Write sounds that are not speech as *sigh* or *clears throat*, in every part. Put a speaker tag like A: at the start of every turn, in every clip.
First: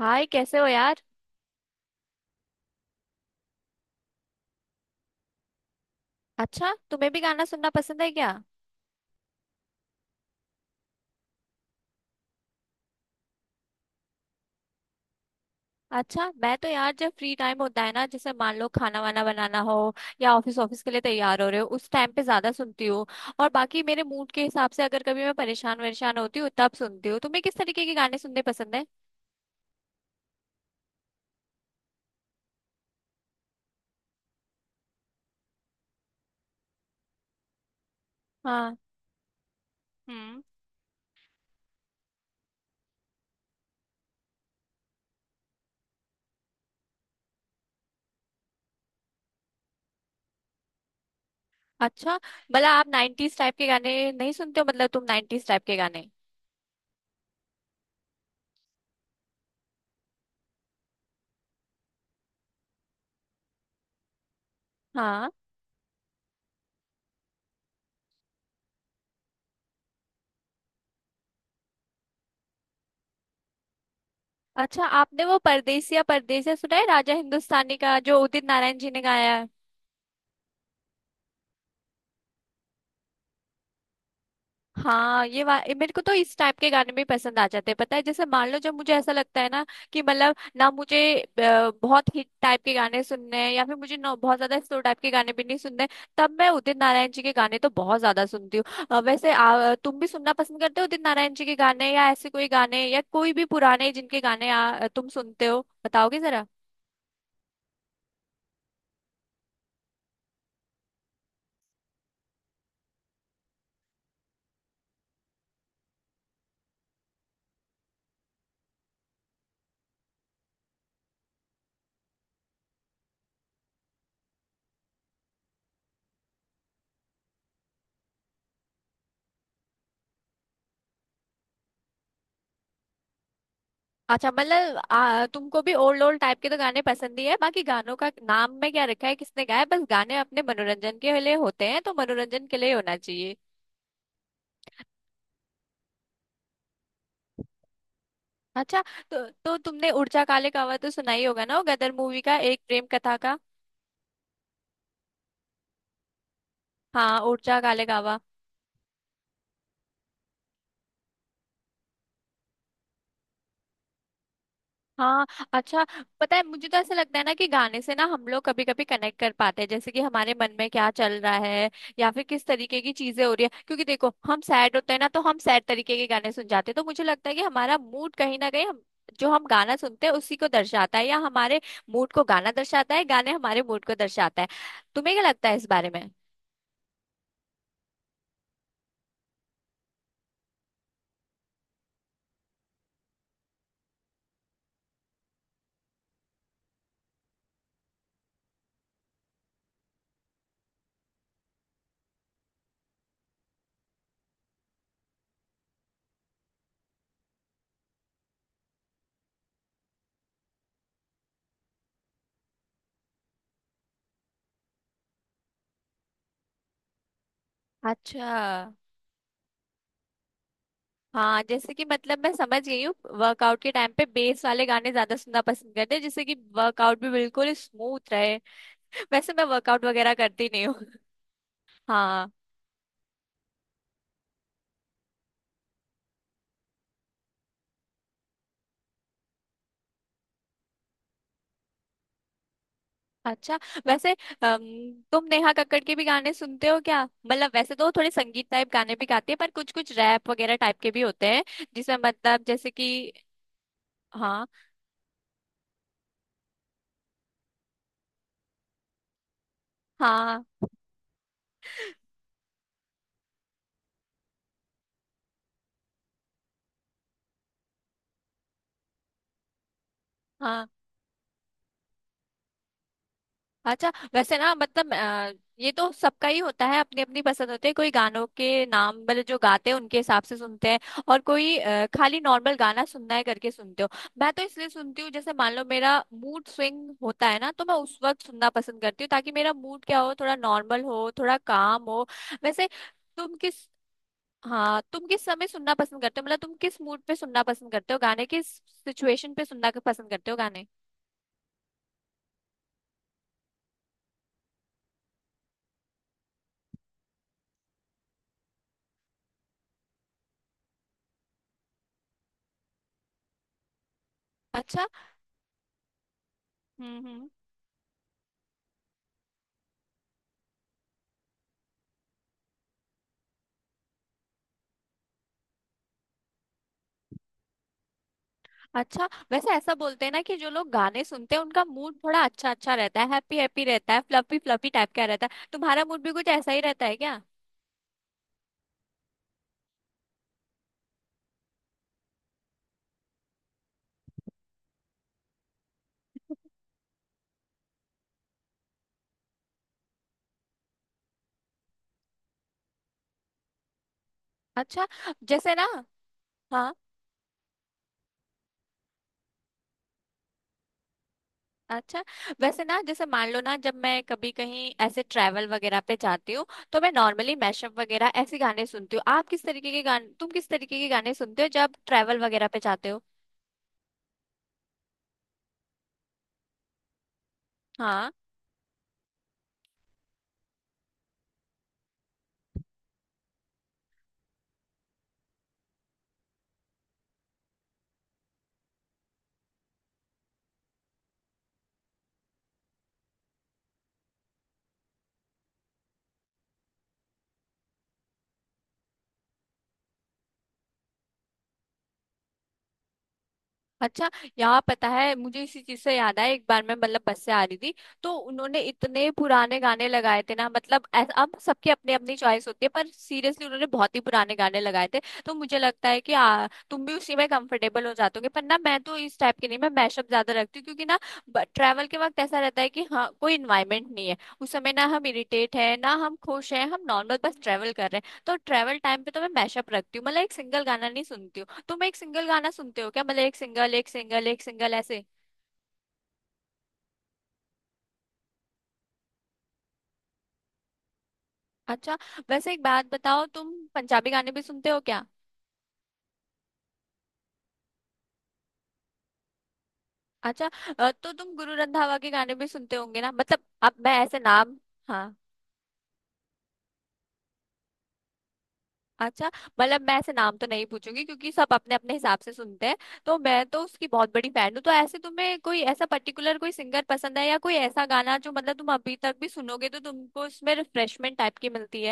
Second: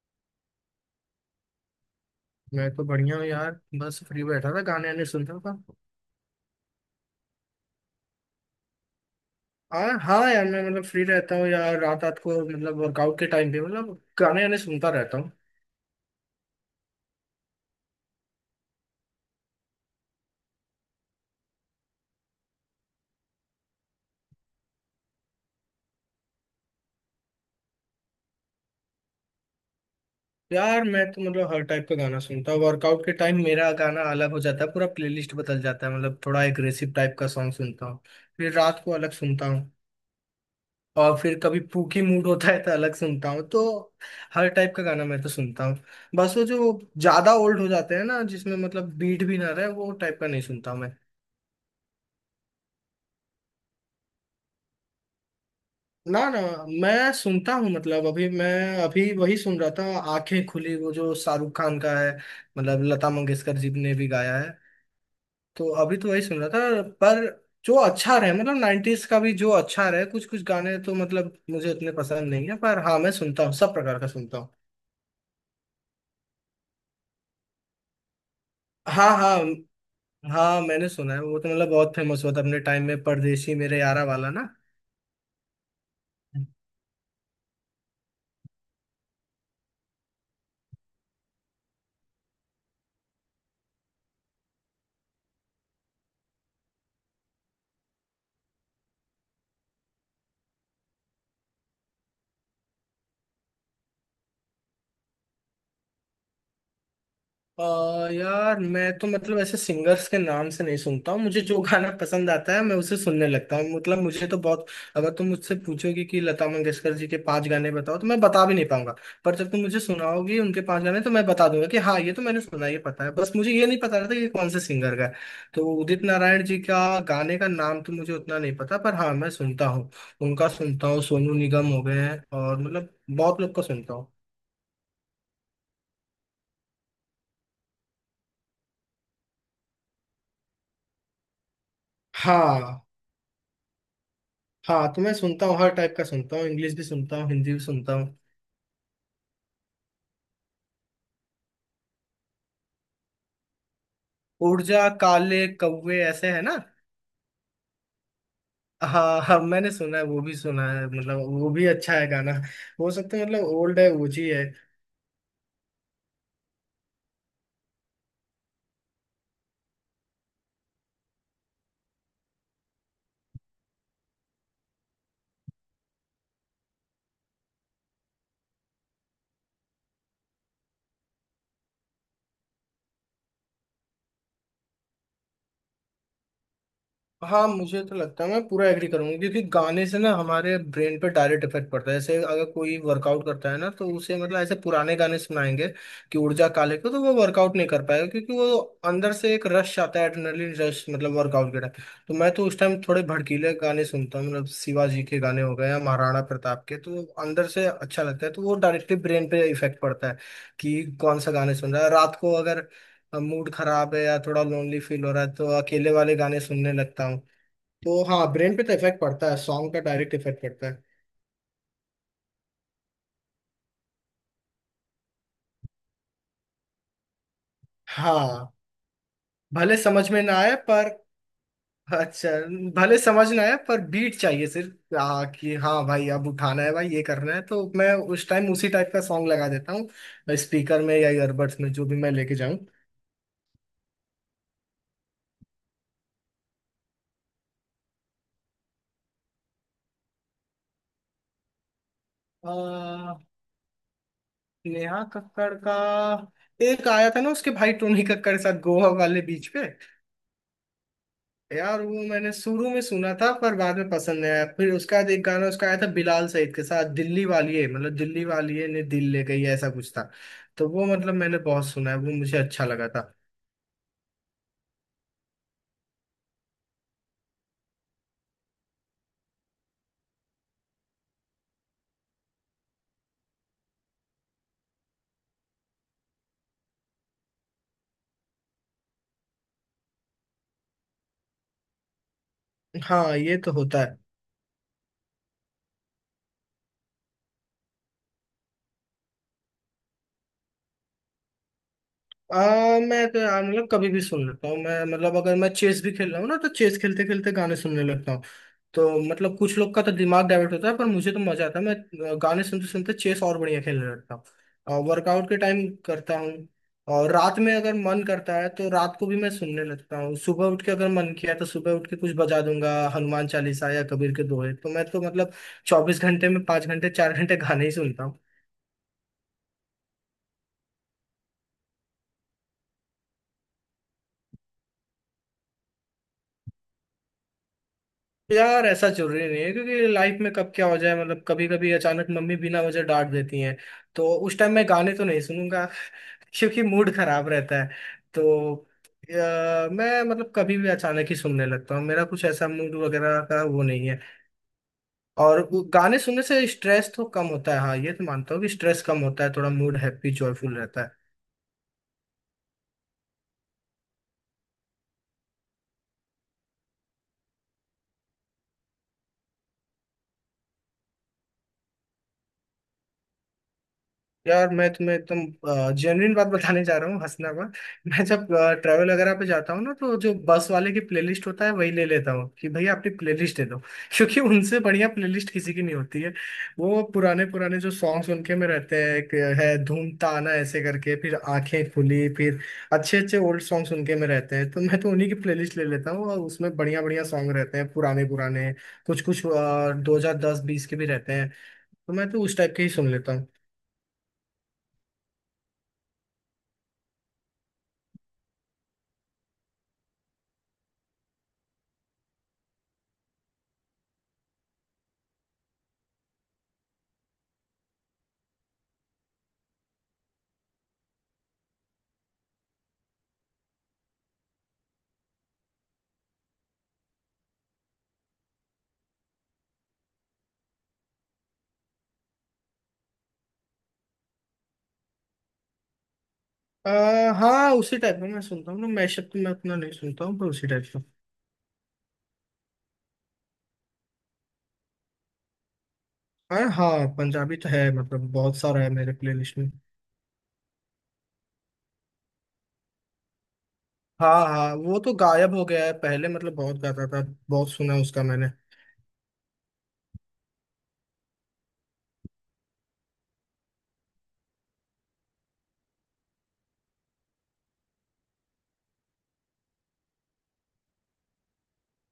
A: हाय, कैसे हो यार।
B: मैं तो बढ़िया हूँ यार। बस फ्री बैठा था गाने वाने सुन रहा था।
A: अच्छा, तुम्हें भी गाना सुनना पसंद है क्या।
B: हाँ यार, मैं मतलब फ्री रहता हूँ यार, रात रात को मतलब वर्कआउट के टाइम पे मतलब गाने वाने सुनता रहता हूँ।
A: अच्छा, मैं तो यार जब फ्री टाइम होता है ना, जैसे मान लो खाना वाना बनाना हो या ऑफिस ऑफिस के लिए तैयार हो रहे हो, उस टाइम पे ज्यादा सुनती हूँ। और बाकी मेरे मूड के हिसाब से अगर कभी मैं परेशान वरेशान होती हूँ तब सुनती हूँ। तुम्हें किस तरीके के गाने सुनने पसंद है।
B: यार मैं तो मतलब हर टाइप का गाना सुनता हूँ। वर्कआउट के टाइम मेरा गाना अलग हो जाता है, पूरा प्लेलिस्ट बदल जाता है, मतलब थोड़ा एग्रेसिव टाइप का सॉन्ग सुनता हूँ। फिर
A: हाँ।
B: रात को अलग सुनता हूँ।
A: हम्म।
B: और फिर कभी पूकी मूड होता है तो अलग सुनता हूँ, तो हर टाइप का गाना मैं तो सुनता हूँ। बस वो जो ज्यादा ओल्ड हो जाते हैं ना, जिसमें मतलब बीट भी ना रहे, वो टाइप का नहीं सुनता मैं।
A: अच्छा, मतलब आप नाइन्टीज टाइप के गाने नहीं सुनते हो, मतलब तुम नाइन्टीज टाइप के गाने।
B: ना ना, मैं सुनता हूँ, मतलब अभी मैं अभी वही सुन रहा था। आंखें खुली, वो जो शाहरुख खान का है, मतलब लता मंगेशकर जी ने भी गाया है।
A: हाँ।
B: तो अभी तो वही सुन रहा था, पर जो अच्छा रहे, मतलब नाइन्टीज का भी जो अच्छा रहे, कुछ कुछ गाने तो मतलब मुझे उतने पसंद नहीं है, पर हाँ मैं सुनता हूँ, सब प्रकार का सुनता हूँ।
A: अच्छा, आपने वो परदेसिया परदेसिया सुना है, राजा हिंदुस्तानी का, जो उदित नारायण जी ने
B: हाँ
A: गाया
B: हाँ।
A: है।
B: हाँ मैंने सुना है, वो तो मतलब बहुत फेमस हुआ था अपने टाइम में, परदेसी मेरे यारा वाला ना।
A: हाँ, ये वा ये मेरे को तो इस टाइप के गाने भी पसंद आ जाते हैं, पता है। जैसे मान लो जब मुझे ऐसा लगता है ना कि मतलब ना मुझे बहुत हिट टाइप के गाने सुनने हैं, या फिर मुझे ना बहुत ज्यादा स्लो टाइप के गाने भी नहीं सुनने, तब मैं उदित नारायण जी के गाने तो बहुत ज्यादा सुनती हूँ। वैसे तुम भी सुनना पसंद करते हो उदित नारायण जी के गाने, या ऐसे कोई गाने, या कोई भी पुराने जिनके गाने तुम सुनते हो, बताओगे जरा।
B: अ, यार मैं तो मतलब ऐसे सिंगर्स के नाम से नहीं सुनता हूँ, मुझे जो गाना पसंद आता है मैं उसे सुनने लगता हूँ, मतलब मुझे तो बहुत। अगर तुम मुझसे पूछोगे कि लता मंगेशकर जी के पांच गाने बताओ तो मैं बता भी नहीं पाऊंगा। पर जब तुम मुझे सुनाओगे उनके पांच गाने तो मैं बता दूंगा कि हाँ ये तो मैंने सुना, ये पता है, बस मुझे ये नहीं पता था कि ये कौन से सिंगर का है। तो उदित नारायण जी का गाने का नाम तो मुझे उतना नहीं पता, पर हाँ मैं सुनता हूँ। उनका सुनता हूँ, सोनू निगम हो गए हैं, और मतलब बहुत लोग का सुनता हूँ।
A: अच्छा, मतलब तुमको भी ओल्ड ओल्ड टाइप के तो गाने पसंद ही है। बाकी गानों का नाम में क्या रखा है, किसने गाया है, बस गाने अपने मनोरंजन के लिए होते हैं तो मनोरंजन के लिए
B: हाँ
A: होना चाहिए।
B: हाँ। तो मैं सुनता हूँ, हर टाइप का सुनता हूँ, इंग्लिश भी सुनता हूँ, हिंदी भी सुनता हूँ।
A: अच्छा। तो तुमने उड़चा काले कावा तो सुना ही होगा ना, वो गदर मूवी का, एक प्रेम कथा का।
B: ऊर्जा काले कौवे ऐसे है ना?
A: हाँ उड़चा काले कावा।
B: हाँ हाँ, मैंने सुना है, वो भी सुना है, मतलब वो भी अच्छा है गाना। हो सकता है मतलब ओल्ड है, ओजी है।
A: हाँ। अच्छा। पता है, मुझे तो ऐसा लगता है ना कि गाने से ना हम लोग कभी कभी कनेक्ट कर पाते हैं, जैसे कि हमारे मन में क्या चल रहा है या फिर किस तरीके की चीजें हो रही है। क्योंकि देखो, हम सैड होते हैं ना, तो हम सैड तरीके के गाने सुन जाते हैं। तो मुझे लगता है कि हमारा मूड कहीं ना कहीं हम जो हम गाना सुनते हैं उसी को दर्शाता है, या हमारे मूड को गाना दर्शाता है, गाने हमारे मूड को दर्शाता है। तुम्हें क्या लगता है इस बारे में।
B: हाँ मुझे तो लगता है मैं पूरा एग्री करूंगा, क्योंकि गाने से ना हमारे ब्रेन पे डायरेक्ट इफेक्ट पड़ता है। जैसे अगर कोई वर्कआउट करता है ना तो उसे मतलब ऐसे पुराने गाने सुनाएंगे कि ऊर्जा काले को, तो वो वर्कआउट नहीं कर पाएगा, क्योंकि वो अंदर से एक रश आता है, एड्रेनलिन रश। मतलब वर्कआउट के टाइम तो मैं तो उस टाइम थोड़े भड़कीले गाने सुनता हूँ, मतलब शिवाजी के गाने हो गए या महाराणा प्रताप के, तो अंदर से अच्छा लगता है, तो वो डायरेक्टली ब्रेन पे इफेक्ट पड़ता है कि कौन सा गाने सुन रहा है। रात को अगर मूड खराब है या थोड़ा लोनली फील हो रहा है तो अकेले वाले गाने सुनने लगता हूँ। तो
A: अच्छा।
B: हाँ, ब्रेन पे तो इफेक्ट पड़ता है, सॉन्ग का डायरेक्ट इफेक्ट पड़ता है।
A: हाँ, जैसे कि मतलब मैं समझ गई हूँ, वर्कआउट के टाइम पे बेस वाले गाने ज्यादा सुनना पसंद करते हैं, जिससे कि वर्कआउट भी बिल्कुल स्मूथ रहे।
B: हाँ,
A: *laughs* वैसे मैं
B: भले
A: वर्कआउट
B: समझ
A: वगैरह
B: में ना
A: करती
B: आए
A: नहीं हूँ।
B: पर।
A: हाँ।
B: अच्छा, भले समझ ना आए पर बीट चाहिए, सिर्फ कि हाँ भाई अब उठाना है भाई ये करना है, तो मैं उस टाइम उसी टाइप का सॉन्ग लगा देता हूँ स्पीकर में या ईयरबड्स में, जो भी मैं लेके जाऊँ।
A: अच्छा, वैसे तुम नेहा कक्कड़ के भी गाने सुनते हो क्या, मतलब वैसे तो वो थोड़े संगीत टाइप गाने भी गाती है पर कुछ कुछ रैप वगैरह टाइप के भी होते हैं, जिसमें मतलब जैसे कि।
B: आ,
A: हाँ,
B: नेहा कक्कड़ का एक आया था ना उसके भाई टोनी कक्कड़ के साथ, गोवा वाले बीच पे।
A: हाँ,
B: यार वो मैंने शुरू में सुना था पर बाद में पसंद नहीं आया, फिर उसका एक गाना उसका आया था बिलाल सईद के साथ, दिल्ली वाली है, मतलब दिल्ली वाली है ने दिल ले गई, ऐसा कुछ था।
A: हाँ।
B: तो वो मतलब मैंने बहुत सुना है, वो मुझे अच्छा लगा था।
A: अच्छा, वैसे ना मतलब ये तो सबका ही होता है, अपनी अपनी पसंद होती है। कोई गानों के नाम मतलब जो गाते हैं उनके हिसाब से सुनते हैं, और कोई खाली नॉर्मल गाना सुनना है करके सुनते हो। मैं तो इसलिए सुनती हूँ जैसे मान लो मेरा मूड स्विंग होता है ना, तो मैं उस वक्त सुनना पसंद करती हूँ, ताकि मेरा मूड क्या हो, थोड़ा नॉर्मल हो, थोड़ा काम हो। वैसे
B: हाँ
A: तुम
B: ये तो
A: किस
B: होता है।
A: हाँ, तुम किस समय सुनना पसंद करते हो, मतलब तुम किस मूड पे सुनना पसंद करते हो गाने, किस सिचुएशन पे सुनना पसंद करते हो गाने।
B: मैं तो यार मतलब कभी भी सुन लेता हूँ मैं, मतलब अगर मैं चेस भी खेल रहा हूँ ना तो चेस खेलते खेलते गाने सुनने लगता हूँ। तो मतलब कुछ लोग का तो दिमाग डाइवर्ट होता है, पर मुझे तो मजा आता है, मैं गाने सुनते सुनते चेस और बढ़िया खेलने लगता हूँ। और
A: अच्छा।
B: वर्कआउट के टाइम करता हूँ।
A: हम्म।
B: और
A: हम्म।
B: रात में अगर मन करता है तो रात को भी मैं सुनने लगता हूँ, सुबह उठ के अगर मन किया तो सुबह उठ के कुछ बजा दूंगा, हनुमान चालीसा या कबीर के दोहे। तो मैं तो मतलब 24 घंटे में 5 घंटे 4 घंटे गाने ही सुनता।
A: अच्छा, वैसे ऐसा बोलते हैं ना कि जो लोग गाने सुनते हैं उनका मूड थोड़ा अच्छा अच्छा रहता है, हैप्पी हैप्पी रहता है, फ्लफी फ्लफी टाइप का रहता है। तुम्हारा मूड भी कुछ ऐसा ही रहता है क्या।
B: यार ऐसा जरूरी नहीं है, क्योंकि लाइफ में कब क्या हो जाए, मतलब कभी कभी अचानक मम्मी बिना वजह डांट देती हैं, तो उस टाइम मैं गाने तो नहीं सुनूंगा *laughs* क्योंकि मूड खराब रहता है। तो मैं मतलब कभी भी अचानक ही सुनने लगता हूँ, मेरा कुछ ऐसा मूड वगैरह का वो नहीं है।
A: अच्छा।
B: और
A: जैसे
B: वो
A: ना।
B: गाने सुनने से
A: हाँ।
B: स्ट्रेस तो कम होता है, हाँ ये तो मानता हूँ कि स्ट्रेस कम होता है, थोड़ा मूड हैप्पी जॉयफुल रहता है।
A: अच्छा, वैसे ना, जैसे मान लो ना, जब मैं कभी कहीं ऐसे ट्रैवल वगैरह पे जाती हूँ तो मैं नॉर्मली मैशअप वगैरह ऐसे गाने सुनती हूँ। आप किस तरीके के गाने, तुम किस तरीके के गाने सुनते हो जब ट्रैवल वगैरह पे जाते हो।
B: यार मैं तुम्हें एकदम जेन्युइन बात बताने जा रहा हूँ, हंसना मत। मैं
A: हाँ।
B: जब ट्रैवल वगैरह पे जाता हूँ ना तो जो बस वाले की प्लेलिस्ट होता है वही ले लेता हूँ कि भैया अपनी प्लेलिस्ट दे दो *laughs* क्योंकि उनसे बढ़िया प्लेलिस्ट किसी की नहीं होती है। वो पुराने पुराने जो सॉन्ग्स उनके में रहते हैं, एक है धूम ताना ऐसे करके, फिर आंखें खुली, फिर अच्छे अच्छे ओल्ड सॉन्ग्स उनके में रहते हैं, तो मैं तो उन्हीं की प्लेलिस्ट ले लेता हूँ, और उसमें बढ़िया बढ़िया सॉन्ग रहते हैं पुराने पुराने। कुछ कुछ 2010-20 के भी रहते हैं, तो मैं तो उस टाइप के ही सुन लेता हूँ।
A: अच्छा, यहाँ पता है, मुझे इसी चीज से याद आया, एक बार मैं मतलब बस से आ रही थी, तो उन्होंने इतने पुराने गाने लगाए थे ना, मतलब अब सबकी अपनी अपनी चॉइस होती है, पर सीरियसली उन्होंने बहुत ही पुराने गाने लगाए थे। तो मुझे लगता है कि तुम भी उसी में कंफर्टेबल हो जाते होगे। पर ना, मैं तो इस टाइप के नहीं, मैं मैशअप ज्यादा रखती हूँ, क्योंकि ना ट्रैवल के वक्त ऐसा रहता है कि हाँ, कोई इन्वायरमेंट नहीं है, उस समय ना हम इरिटेट है ना हम खुश हैं, हम नॉर्मल बस ट्रैवल कर रहे हैं। तो ट्रैवल टाइम पे तो मैं मैशअप रखती हूँ, मतलब एक सिंगल गाना नहीं सुनती हूँ। तुम एक सिंगल गाना सुनते हो क्या, मतलब एक सिंगल एक सिंगल एक सिंगल ऐसे।
B: हाँ उसी टाइप का मैं सुनता हूँ ना, मैशअप तो मैं अपना नहीं सुनता हूँ पर उसी टाइप का।
A: अच्छा। वैसे एक बात बताओ, तुम पंजाबी गाने भी सुनते हो क्या।
B: अरे हाँ, पंजाबी तो है, मतलब बहुत सारा है मेरे प्लेलिस्ट में।
A: अच्छा। तो तुम गुरु रंधावा के गाने भी सुनते होंगे ना, मतलब अब मैं
B: हाँ
A: ऐसे
B: हाँ,
A: नाम।
B: वो तो
A: हाँ।
B: गायब हो गया है, पहले मतलब बहुत गाता था, बहुत सुना उसका मैंने।
A: अच्छा, मतलब मैं ऐसे नाम तो नहीं पूछूंगी क्योंकि सब अपने अपने हिसाब से सुनते हैं। तो मैं तो उसकी बहुत बड़ी फैन हूँ। तो ऐसे तुम्हें कोई ऐसा पर्टिकुलर कोई सिंगर पसंद है, या कोई ऐसा गाना जो मतलब तुम अभी तक भी सुनोगे तो तुमको इसमें रिफ्रेशमेंट टाइप की मिलती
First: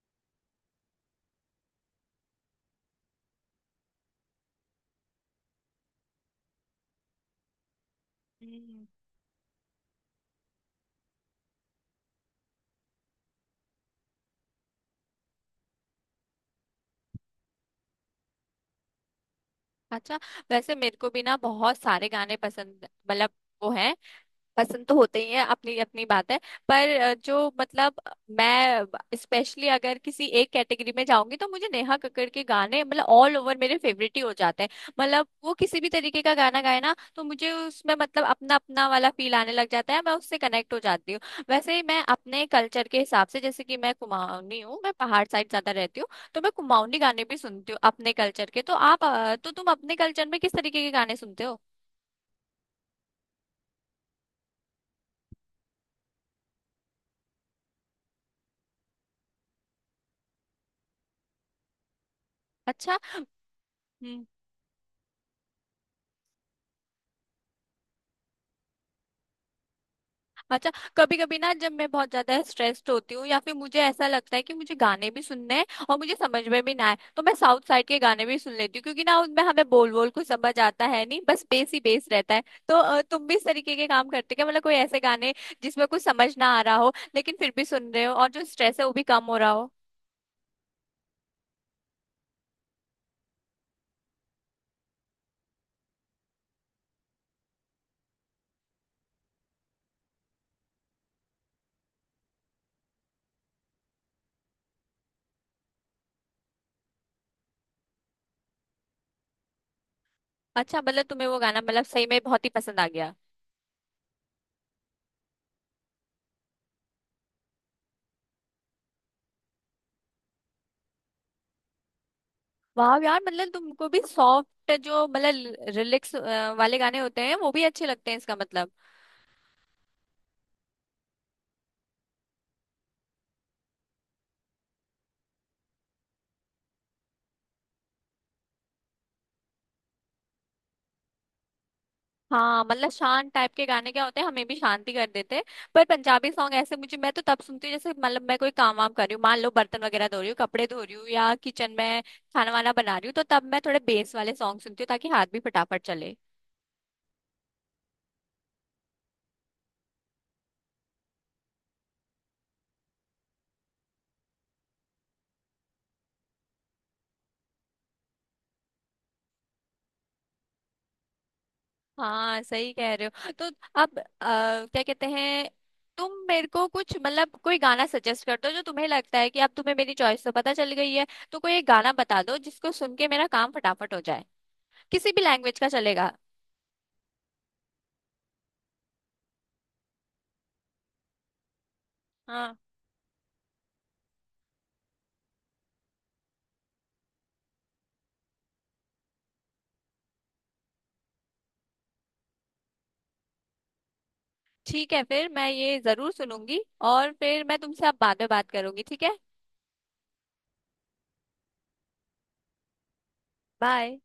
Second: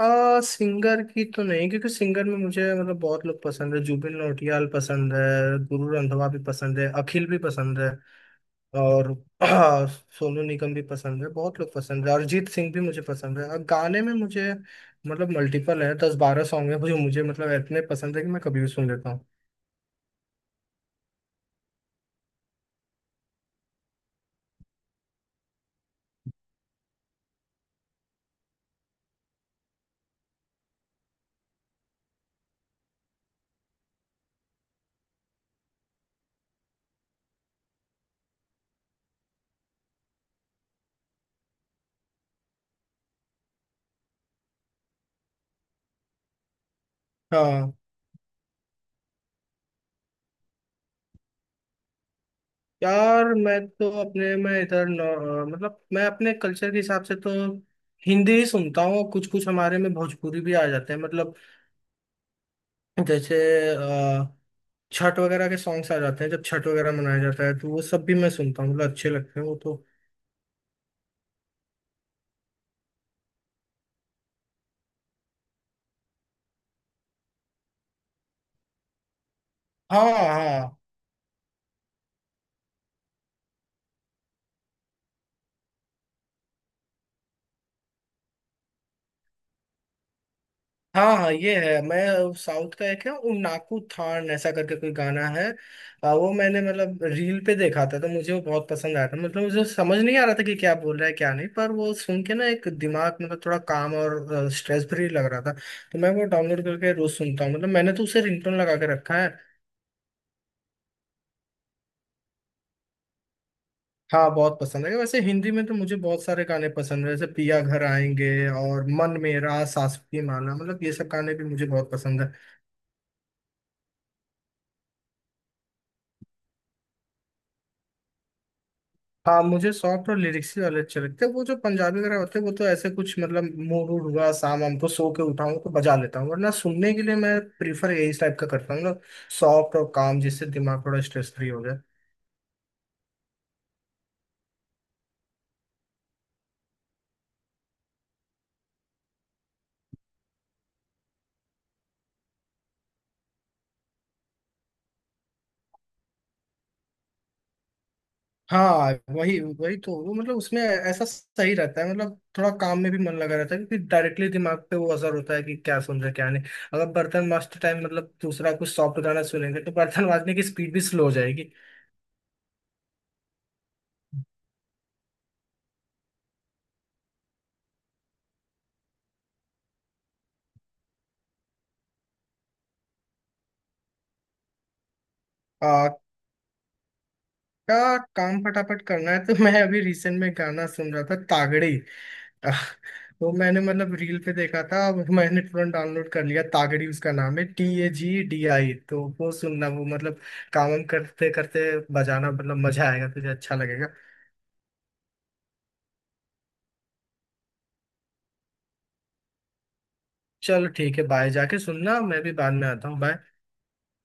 B: सिंगर की तो नहीं, क्योंकि सिंगर में मुझे मतलब बहुत लोग पसंद है, जुबिन नौटियाल पसंद है, गुरु रंधावा भी पसंद है, अखिल भी पसंद है।
A: है।
B: और *clears throat* सोनू निगम भी पसंद है, बहुत लोग पसंद है, अरिजीत सिंह भी मुझे पसंद है। और गाने में मुझे मतलब मल्टीपल है, 10-12 सॉन्ग है, मुझे मुझे मतलब इतने पसंद है कि मैं कभी भी सुन लेता हूँ।
A: अच्छा। वैसे मेरे को भी ना बहुत सारे गाने पसंद, मतलब वो है, पसंद तो होते ही हैं, अपनी अपनी बात है। पर जो मतलब मैं स्पेशली अगर किसी एक कैटेगरी में जाऊंगी तो मुझे नेहा कक्कड़ के गाने मतलब ऑल ओवर मेरे फेवरेट ही हो जाते हैं। मतलब वो किसी भी तरीके का गाना गाए ना, तो मुझे उसमें मतलब अपना अपना वाला फील आने लग जाता है, मैं उससे कनेक्ट हो जाती हूँ। वैसे ही मैं अपने कल्चर के हिसाब से, जैसे कि मैं कुमाऊनी हूँ, मैं पहाड़ साइड ज्यादा रहती हूँ, तो मैं कुमाऊनी गाने भी सुनती
B: हाँ
A: हूँ अपने कल्चर के। तो आप तो तुम अपने कल्चर में किस तरीके के गाने सुनते हो।
B: यार, मैं तो अपने मैं इधर न- मतलब मैं अपने कल्चर के हिसाब से तो हिंदी ही सुनता हूँ, कुछ कुछ हमारे में भोजपुरी भी आ जाते हैं, मतलब
A: अच्छा।
B: जैसे अ, छठ वगैरह के सॉन्ग्स आ जाते हैं जब छठ वगैरह मनाया जाता है, तो वो सब भी मैं सुनता हूँ, मतलब अच्छे लगते हैं वो तो।
A: अच्छा, कभी कभी ना जब मैं बहुत ज्यादा स्ट्रेस्ड होती हूँ या फिर मुझे ऐसा लगता है कि मुझे गाने भी सुनने हैं और मुझे समझ में भी ना आए, तो मैं साउथ साइड के गाने भी सुन लेती हूँ, क्योंकि ना उनमें हमें बोल
B: हाँ
A: बोल कुछ समझ
B: हाँ,
A: आता है नहीं, बस बेस ही बेस रहता है। तो तुम भी इस तरीके के काम करते हो क्या, मतलब कोई ऐसे गाने जिसमें कुछ समझ ना आ रहा हो लेकिन फिर भी सुन रहे हो और जो स्ट्रेस है वो भी कम हो रहा हो।
B: हाँ हाँ, ये है। मैं साउथ का एक है उन्नाकू थान ऐसा करके कोई गाना है। वो मैंने मतलब रील पे देखा था, तो मुझे वो बहुत पसंद आया था, मतलब मुझे समझ नहीं आ रहा था कि क्या बोल रहा है क्या नहीं, पर वो सुन के ना एक दिमाग मतलब थोड़ा काम और स्ट्रेस फ्री लग रहा था। तो मैं वो डाउनलोड करके रोज सुनता हूँ, मतलब मैंने तो उसे रिंगटोन लगा के रखा है।
A: अच्छा, मतलब तुम्हें वो गाना मतलब सही में बहुत ही पसंद आ गया।
B: हाँ बहुत पसंद है, वैसे हिंदी में तो मुझे बहुत सारे गाने पसंद है, जैसे पिया घर आएंगे, और मन मेरा सास की माला, मतलब ये सब गाने भी मुझे बहुत पसंद है।
A: वाह यार, मतलब तुमको भी सॉफ्ट जो मतलब रिलैक्स वाले गाने होते हैं वो भी अच्छे लगते हैं इसका मतलब।
B: हाँ, मुझे सॉफ्ट और लिरिक्स ही वाले अच्छे लगते हैं, वो जो पंजाबी वगैरह होते हैं वो तो ऐसे कुछ मतलब मूड वूड हुआ शाम वाम को सो के उठाऊं तो बजा लेता हूँ, वरना सुनने के लिए मैं प्रीफर यही टाइप का करता हूँ ना, सॉफ्ट और काम, जिससे दिमाग थोड़ा स्ट्रेस फ्री हो जाए।
A: हाँ, मतलब शांत टाइप के गाने क्या होते हैं, हमें भी शांति कर देते हैं। पर पंजाबी सॉन्ग ऐसे मुझे, मैं तो तब सुनती हूँ जैसे मतलब मैं कोई काम वाम कर रही हूँ, मान लो बर्तन वगैरह धो रही हूँ, कपड़े धो रही हूँ या किचन में खाना वाना बना रही हूँ, तो तब मैं थोड़े बेस वाले सॉन्ग सुनती हूँ ताकि हाथ भी फटाफट चले।
B: हाँ वही वही तो, वो मतलब उसमें ऐसा सही रहता है, मतलब थोड़ा काम में भी मन लगा रहता है, क्योंकि डायरेक्टली दिमाग पे वो असर होता है कि क्या सुन रहे क्या नहीं। अगर बर्तन माजते टाइम मतलब दूसरा कुछ सॉफ्ट गाना सुनेंगे तो बर्तन माजने की स्पीड भी स्लो हो जाएगी।
A: हाँ सही कह रहे हो। तो अब क्या कहते हैं, तुम मेरे को कुछ मतलब कोई गाना सजेस्ट कर दो जो तुम्हें लगता है, कि अब तुम्हें मेरी चॉइस तो पता चल गई है, तो कोई एक गाना बता दो जिसको सुन के मेरा काम फटाफट हो जाए। किसी भी लैंग्वेज का चलेगा।
B: का काम फटाफट करना है तो मैं अभी रिसेंट में गाना सुन रहा था, तागड़ी।
A: हाँ,
B: आह, वो मैंने मतलब रील पे देखा था, मैंने तुरंत डाउनलोड कर लिया। तागड़ी उसका नाम है, TAGDI। तो वो सुनना, वो मतलब काम वाम करते करते बजाना, मतलब मजा आएगा तुझे, अच्छा लगेगा।
A: ठीक है, फिर मैं ये जरूर सुनूंगी। और फिर मैं तुमसे अब बाद में बात करूंगी, ठीक है।
B: चलो ठीक है, बाय, जाके सुनना, मैं भी बाद में आता हूँ, बाय।
A: बाय।